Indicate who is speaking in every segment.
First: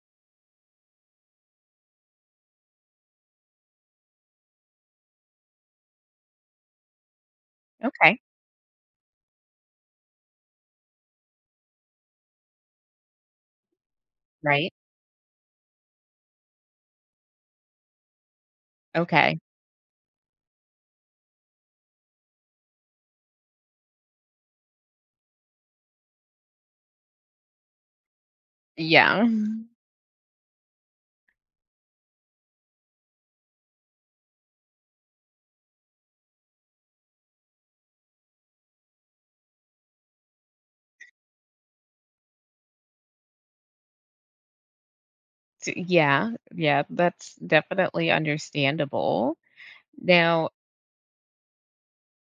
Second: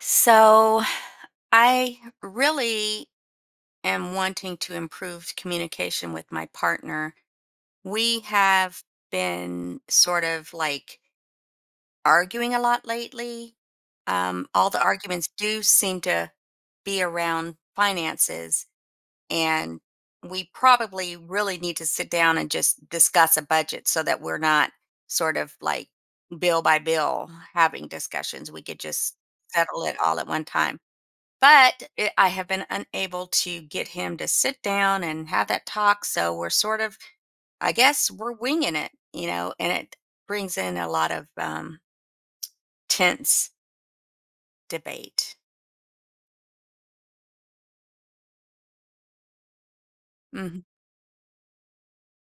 Speaker 1: So I really am wanting to improve communication with my partner.
Speaker 2: Okay.
Speaker 1: We have been sort of like arguing a lot lately. All
Speaker 2: Right.
Speaker 1: the arguments do seem to be around finances,
Speaker 2: Okay.
Speaker 1: and we probably really need to sit down and just discuss a budget so that we're not sort of like bill by bill having discussions. We could just
Speaker 2: Yeah. Mhm.
Speaker 1: settle it all at one time but I have been unable to get him to sit down and have that talk. So we're sort of, I guess, we're winging it, and it brings in a lot of tense debate.
Speaker 2: T Yeah. Yeah, that's definitely understandable. Now,
Speaker 1: Mhm.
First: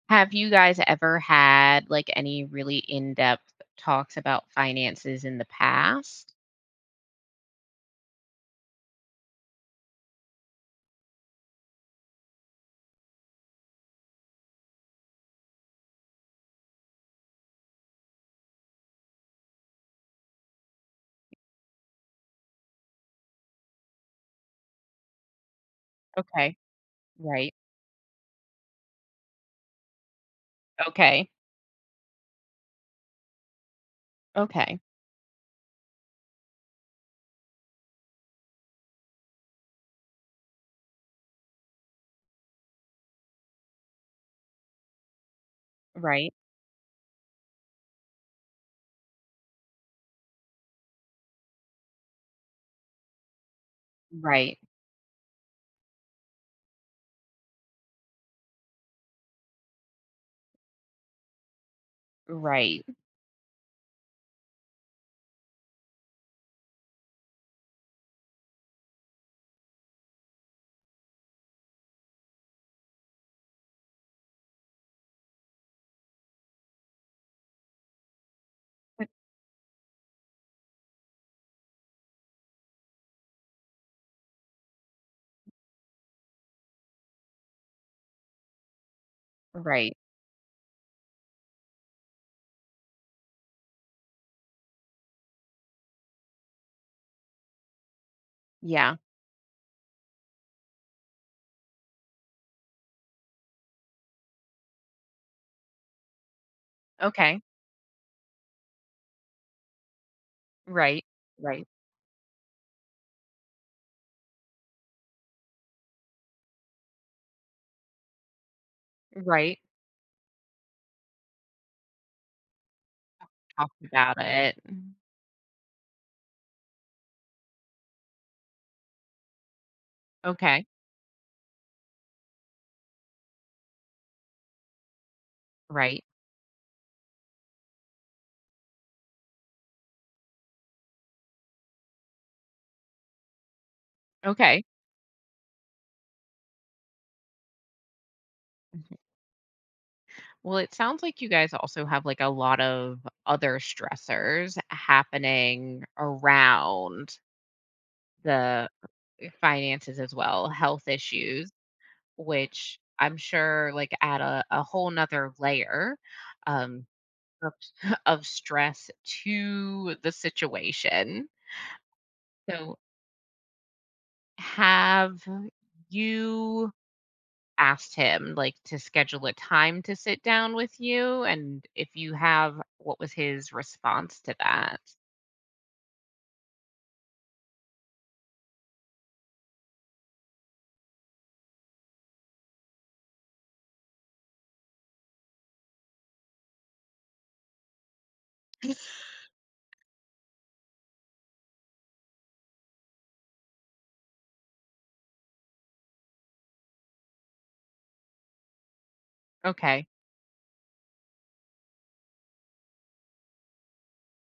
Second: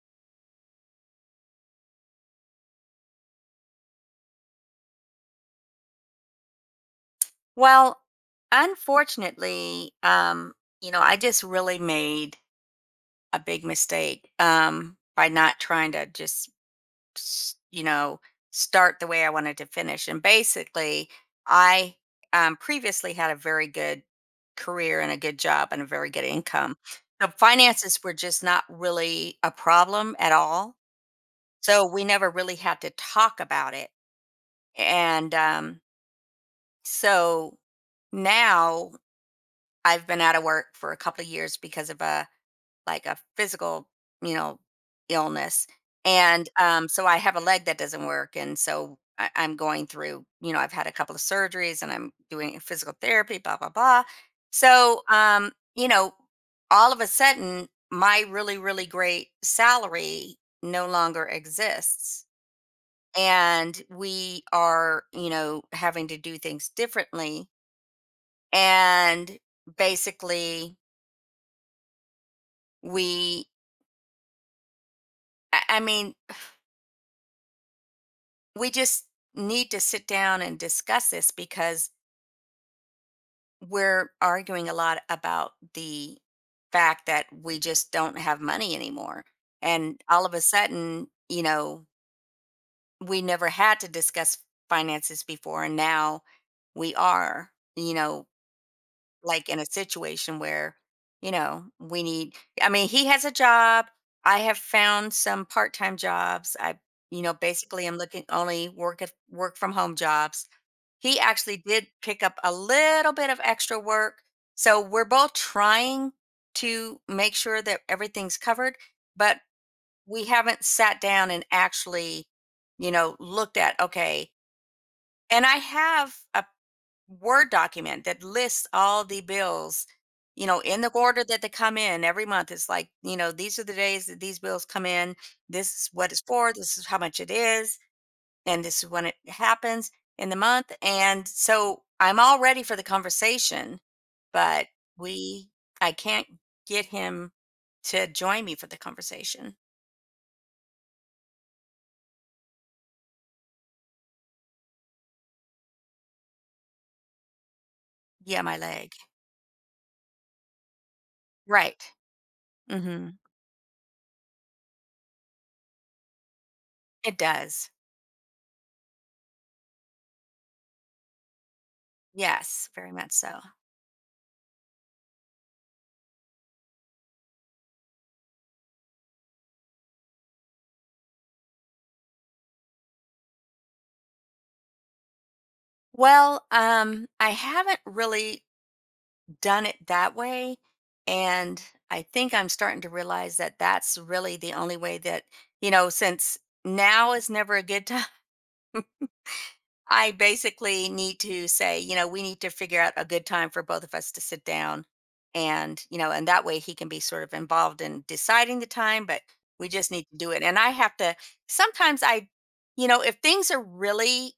Speaker 2: have you guys ever had, like, any really in-depth talks about finances in the past?
Speaker 1: Well, unfortunately, I just really made a big mistake by not trying to just s- you know, start the way I wanted to finish. And basically, I previously had a very good career and a good job and a very good
Speaker 2: Okay.
Speaker 1: income. So
Speaker 2: Right.
Speaker 1: finances were just not really a problem at all.
Speaker 2: Okay.
Speaker 1: So we never really had to talk about it.
Speaker 2: Okay.
Speaker 1: And so Now I've been out of work for a couple of years because of a a physical, you know, illness.
Speaker 2: Right.
Speaker 1: And so I have a leg that doesn't work. And so I'm going through, I've had a couple of surgeries and I'm doing physical therapy, blah, blah, blah.
Speaker 2: Right.
Speaker 1: So, all of a sudden, my really, really great salary no longer exists.
Speaker 2: Right.
Speaker 1: And we are, you know, having to do things differently. And basically, we, I mean, we just need to sit down and discuss this because we're arguing a lot about the fact that we just don't have money anymore.
Speaker 2: Right.
Speaker 1: And all of a sudden, you know, we never had to discuss finances before. And now we are, you know,
Speaker 2: Yeah.
Speaker 1: like in a situation where, you know, we need, I mean, he has a job. I have found some part time jobs.
Speaker 2: Okay.
Speaker 1: Basically I'm looking only work at work from home jobs.
Speaker 2: Right.
Speaker 1: He actually
Speaker 2: Right.
Speaker 1: did pick up a little bit of extra work. So we're both trying to make sure that everything's covered, but
Speaker 2: Right.
Speaker 1: we haven't sat down and actually, you know, looked at,
Speaker 2: Talked about
Speaker 1: okay.
Speaker 2: it. Mm.
Speaker 1: And I have a Word document that lists all the bills, you know,
Speaker 2: Okay.
Speaker 1: in the order that they come in every month. It's like, you know, these are the days that these bills come in. This is
Speaker 2: Right.
Speaker 1: what it's for. This is how much it is and this is when it happens in the month. And so I'm all ready for the conversation,
Speaker 2: Okay.
Speaker 1: but we, I can't get him to join me for the conversation.
Speaker 2: Well, it sounds like you guys also have like a lot of other stressors happening around
Speaker 1: Yeah, my
Speaker 2: the
Speaker 1: leg.
Speaker 2: finances as well, health issues,
Speaker 1: Right.
Speaker 2: which
Speaker 1: Hmm.
Speaker 2: I'm sure like add a whole nother layer, um,
Speaker 1: It
Speaker 2: of,
Speaker 1: does.
Speaker 2: of stress to the situation.
Speaker 1: Yes,
Speaker 2: So,
Speaker 1: very much so.
Speaker 2: have you asked him like to schedule a time to sit down with you? And if you have, what was his response to that?
Speaker 1: Well, I haven't really done it that way. And I think I'm starting to realize that that's really the only way that, you know, since now is never a good time. I basically need to say, you know, we need to figure out a good time for both of us to sit down. And, you know, and that way he can be sort of involved in deciding the time, but we
Speaker 2: Okay.
Speaker 1: just need to do it. And I have to, sometimes I, you know, if things are really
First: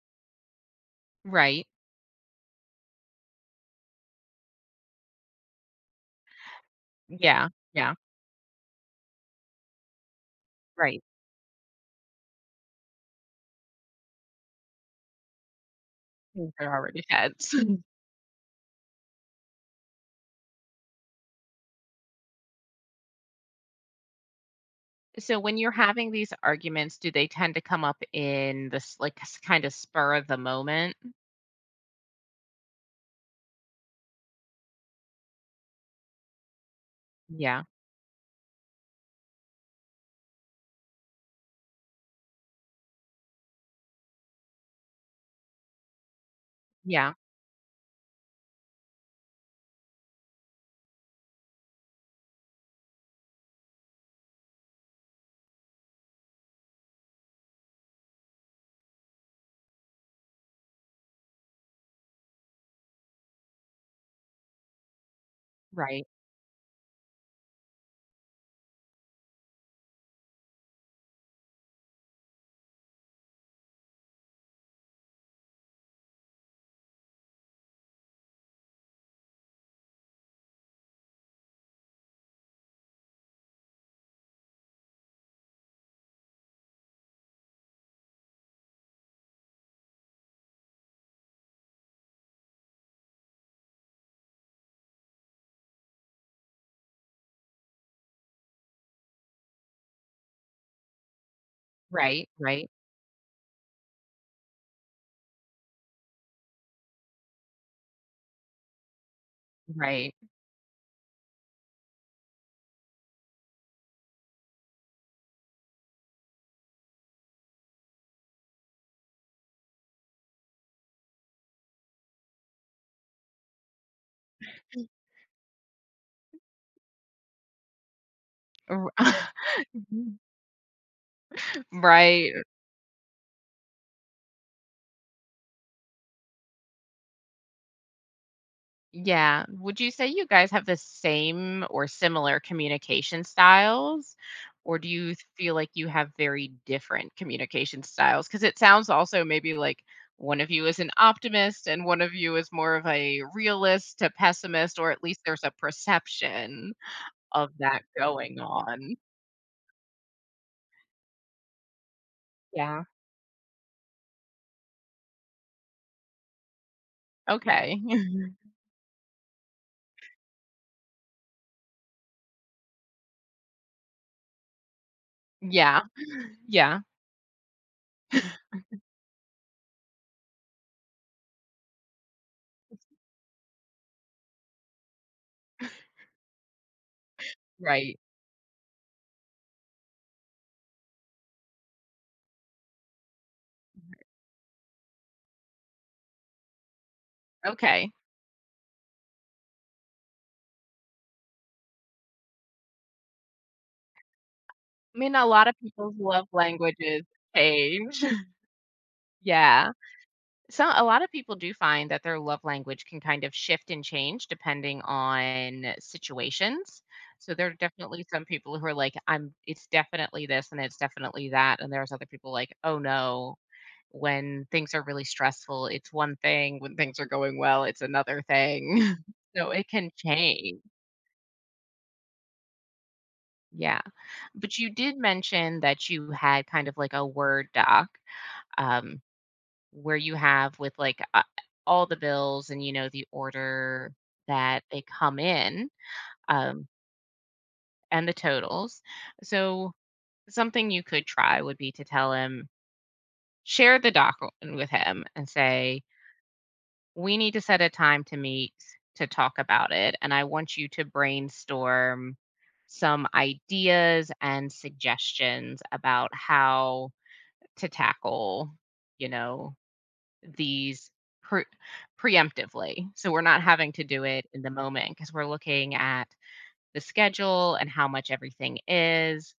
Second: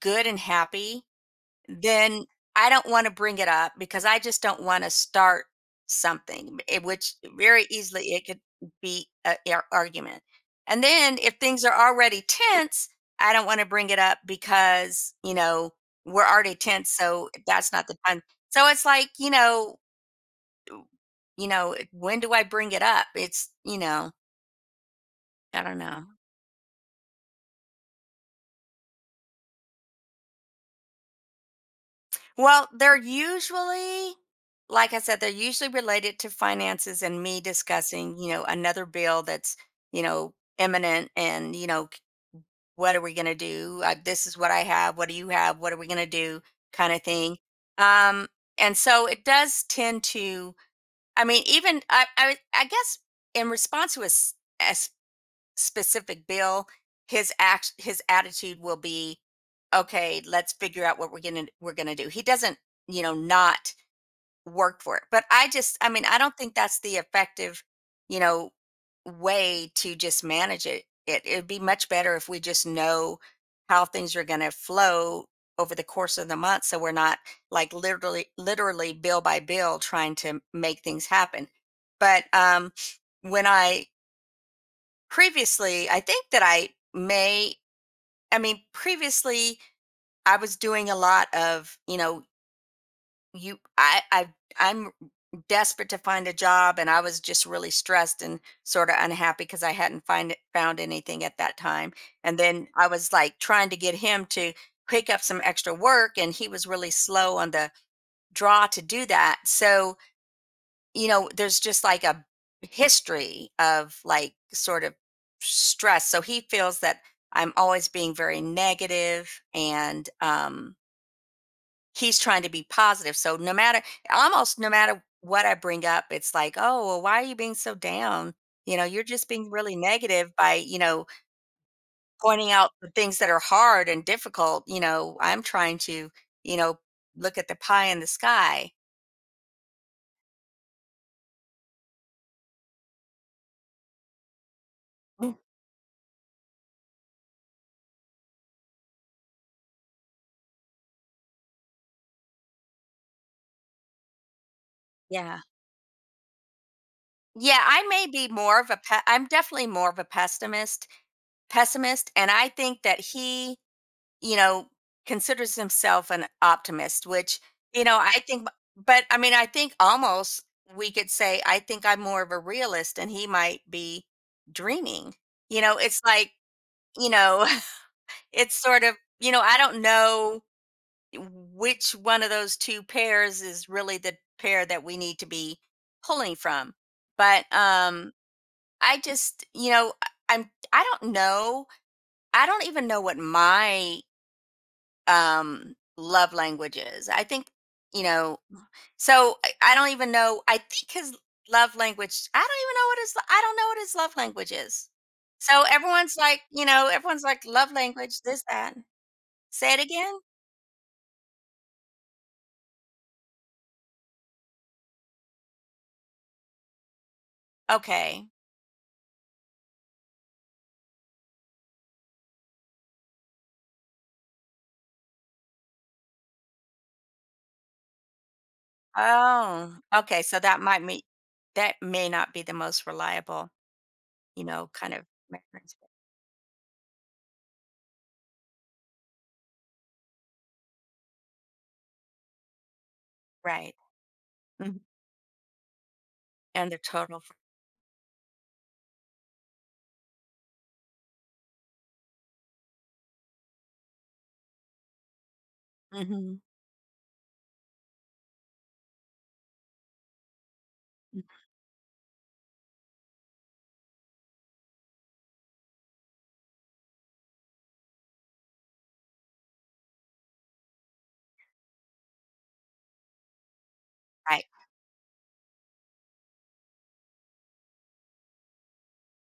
Speaker 1: good and happy,
Speaker 2: Right.
Speaker 1: then I don't want to bring it up because I just don't want to start something, eh, which
Speaker 2: Yeah,
Speaker 1: very
Speaker 2: yeah,
Speaker 1: easily it could be an argument. And
Speaker 2: right.
Speaker 1: then if things are already tense, I don't want to bring it up because, you know, we're
Speaker 2: Things
Speaker 1: already
Speaker 2: are
Speaker 1: tense.
Speaker 2: already
Speaker 1: So
Speaker 2: heads.
Speaker 1: that's not the time. So it's like, you know, eh, when do I bring it up? It's, you know,
Speaker 2: So when
Speaker 1: I
Speaker 2: you're
Speaker 1: don't know.
Speaker 2: having these arguments, do they tend to come up in this, like, kind of spur of the moment?
Speaker 1: Well, like I said, they're usually related to finances and me
Speaker 2: Yeah,
Speaker 1: discussing, you know, another bill you know, imminent and, you know, what are we going to do? This is what I have. What do you have? What are we going to do? Kind of
Speaker 2: yeah,
Speaker 1: thing. Um, and so it does tend to, I guess in response to a specific bill, his attitude will be, okay, let's figure out what we're gonna do. He doesn't, you know, not work for it. But I mean,
Speaker 2: right,
Speaker 1: I don't think that's the effective, you know, way to just manage it. It it'd be much better if we just know how things are gonna flow over the course of the month so we're not like literally bill by bill trying to make things happen. But when I Previously, I think that I may I mean, Previously I was doing a lot of, you know, you I I'm desperate to find a job and I was just really stressed and sort of unhappy because I hadn't find found anything at that time.
Speaker 2: right,
Speaker 1: And then
Speaker 2: right,
Speaker 1: I was like trying to get him to pick up some extra work and he was really slow on the draw to do that. So
Speaker 2: right.
Speaker 1: you know, there's just like a history of like sort of stress. So he feels that I'm always being very negative and he's trying to be positive. So no matter almost no matter what I bring up, it's like, "Oh, well why are you being so down? You know, you're just being really negative by, you know,
Speaker 2: Right.
Speaker 1: pointing out the things that are hard and difficult, you know, I'm trying to, you know, look at the pie in the sky."
Speaker 2: Yeah. Would you say you guys have the same or similar communication styles? Or do you
Speaker 1: Mm.
Speaker 2: feel like you have very different communication styles? Because it sounds also maybe like one of you is an optimist and one of you is more of a realist to pessimist, or at least
Speaker 1: Yeah.
Speaker 2: there's a perception of
Speaker 1: Yeah,
Speaker 2: that
Speaker 1: I may be
Speaker 2: going
Speaker 1: more of a
Speaker 2: on.
Speaker 1: I'm definitely more of a pessimist, and I think
Speaker 2: Yeah.
Speaker 1: that he, you know, considers himself an optimist, which,
Speaker 2: Okay.
Speaker 1: you know, I mean, I think almost we could say I think I'm more of a realist and he might be dreaming. You know,
Speaker 2: Yeah.
Speaker 1: it's like,
Speaker 2: Yeah.
Speaker 1: you know, it's sort of, you know, I don't know which one of those two pairs is really the pair that we need to be pulling from. But
Speaker 2: Right.
Speaker 1: I just, you know, I'm I don't know. I don't even know what my love language is. I think,
Speaker 2: Okay.
Speaker 1: you know, so I don't even know. I think his love language, I don't know what his love language is.
Speaker 2: I mean, a lot of
Speaker 1: So
Speaker 2: people's
Speaker 1: everyone's
Speaker 2: love
Speaker 1: like, you know,
Speaker 2: languages
Speaker 1: everyone's like love
Speaker 2: change.
Speaker 1: language, this, that.
Speaker 2: Yeah.
Speaker 1: Say it again.
Speaker 2: So a lot of people do find that their love language can kind of shift and change depending on situations. So there are definitely some
Speaker 1: Okay.
Speaker 2: people who are like, I'm it's definitely this and it's definitely that. And there's other people like, oh no, when things are really stressful, it's one thing. When things are going well, it's another thing. So it
Speaker 1: Oh,
Speaker 2: can
Speaker 1: okay. So
Speaker 2: change.
Speaker 1: that may not be the most reliable,
Speaker 2: Yeah.
Speaker 1: you
Speaker 2: But you
Speaker 1: know, kind
Speaker 2: did
Speaker 1: of
Speaker 2: mention
Speaker 1: reference.
Speaker 2: that you had kind of like a Word doc. Um, where you have with like all the bills and you know the
Speaker 1: Right.
Speaker 2: order that
Speaker 1: Mhm.
Speaker 2: they come in, um,
Speaker 1: And the total.
Speaker 2: and the totals. So something you could try would be to tell him, share the document with him and say
Speaker 1: Hmm.
Speaker 2: we need to set a time to meet to talk about it, and I want you to
Speaker 1: Mm,
Speaker 2: brainstorm some ideas and suggestions about how to tackle, you know, these pre- preemptively. So we're not having to do it in
Speaker 1: right.
Speaker 2: the moment because we're looking at the schedule and how much everything is.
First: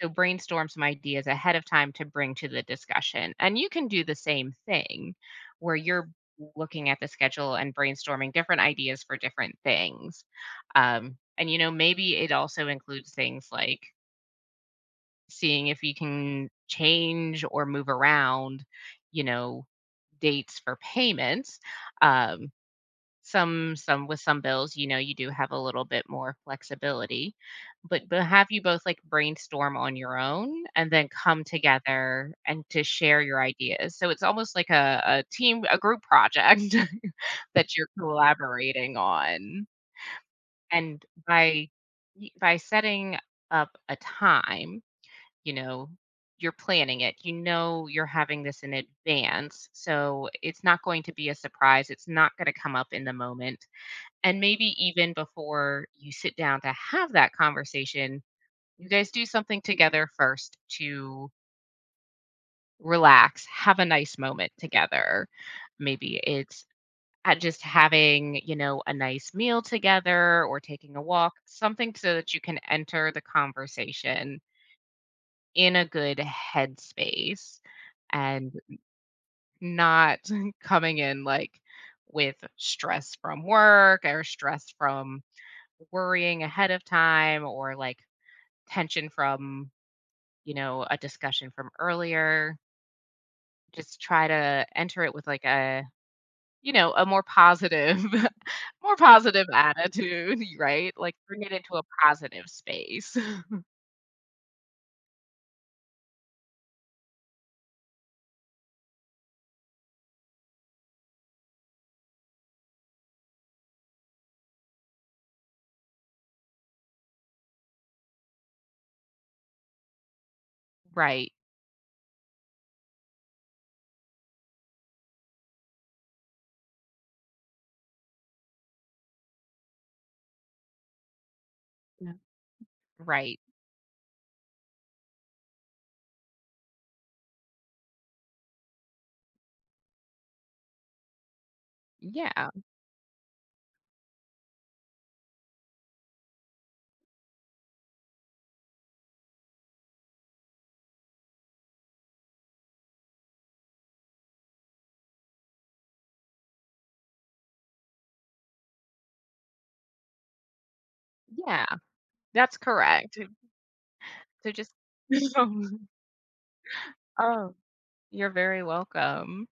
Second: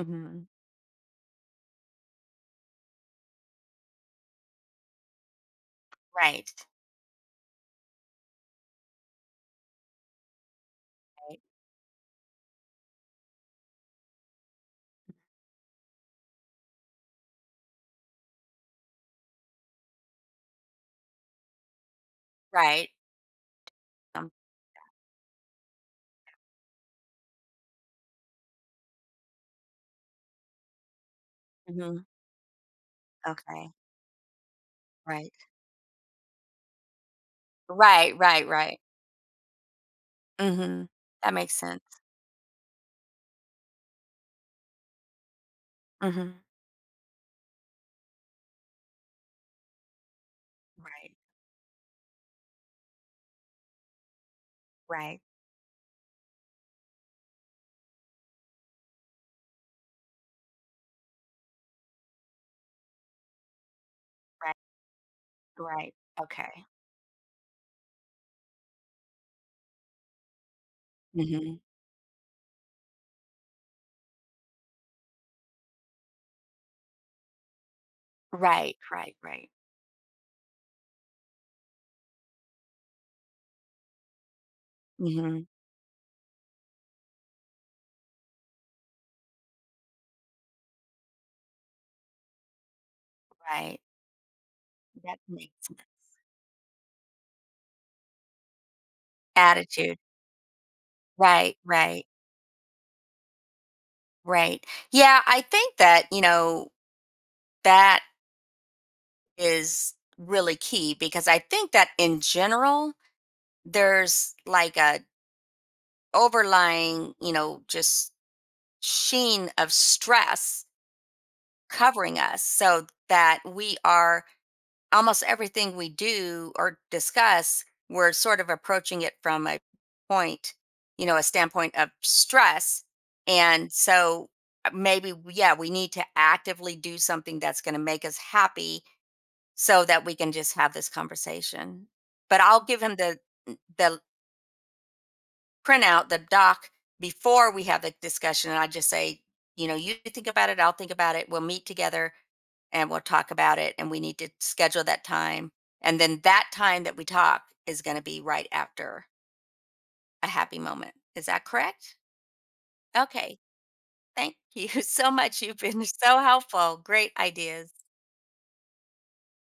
Speaker 2: So brainstorm some ideas ahead of time to bring to the discussion. And you can do the same thing where you're
Speaker 1: Right.
Speaker 2: looking at the schedule and brainstorming different ideas for different things. Um,
Speaker 1: Right.
Speaker 2: and, you know, maybe it also includes things like seeing if you can change or move around, you know, dates for payments. Um,
Speaker 1: Right.
Speaker 2: some with
Speaker 1: Um,
Speaker 2: some bills, you know, you do have a little bit more flexibility. But have you both like brainstorm on your own and then come
Speaker 1: mhm.
Speaker 2: together and to share your
Speaker 1: Okay.
Speaker 2: ideas. So it's almost like a
Speaker 1: Right.
Speaker 2: team, a group project that you're
Speaker 1: Right. Right. Right.
Speaker 2: collaborating on.
Speaker 1: Mhm.
Speaker 2: And
Speaker 1: That makes
Speaker 2: by
Speaker 1: sense.
Speaker 2: by setting up a time, you know,
Speaker 1: Mhm.
Speaker 2: you're planning it. You know you're having this in advance. So it's not going to
Speaker 1: Right.
Speaker 2: be a surprise. It's not going to come up in the moment. And maybe even
Speaker 1: Right.
Speaker 2: before you sit down to have that conversation, you guys do something together first to relax, have a nice moment
Speaker 1: Right.
Speaker 2: together.
Speaker 1: Right.
Speaker 2: Maybe
Speaker 1: Okay.
Speaker 2: it's at just having, you know, a nice meal together or taking a walk,
Speaker 1: Mhm.
Speaker 2: something so that you can enter the conversation in a good headspace and
Speaker 1: Right. Right. Right.
Speaker 2: not coming in like with stress from work or stress from
Speaker 1: Mhm.
Speaker 2: worrying ahead of time or like tension from, you know, a discussion from earlier.
Speaker 1: Right.
Speaker 2: Just try to enter it
Speaker 1: That
Speaker 2: with like
Speaker 1: makes sense.
Speaker 2: you know, a more positive, more positive
Speaker 1: Attitude.
Speaker 2: attitude, right? Like bring it
Speaker 1: Right.
Speaker 2: into a
Speaker 1: Right.
Speaker 2: positive space.
Speaker 1: Right. Yeah. I think that, you know, that is really key because I think that in general, there's like a overlying, you know, just sheen of stress
Speaker 2: Right.
Speaker 1: covering us so that we are almost everything we do or discuss, we're sort of approaching it from a point, you know, a standpoint of
Speaker 2: Yeah.
Speaker 1: stress.
Speaker 2: Right.
Speaker 1: And so maybe, yeah, we need to actively do something that's going to make us happy so that we can just have this conversation. But
Speaker 2: Yeah.
Speaker 1: I'll give him the print out the doc before we have the discussion. And I just say, you know, you think about it, I'll think about it. We'll meet together and we'll talk about it. And we need to schedule that time. And then that time that we talk is going to be right after a happy moment. Is that
Speaker 2: Yeah.
Speaker 1: correct?
Speaker 2: That's correct.
Speaker 1: Okay. Thank
Speaker 2: So
Speaker 1: you
Speaker 2: just
Speaker 1: so much. You've been
Speaker 2: um,
Speaker 1: so helpful. Great
Speaker 2: oh,
Speaker 1: ideas.
Speaker 2: you're very welcome.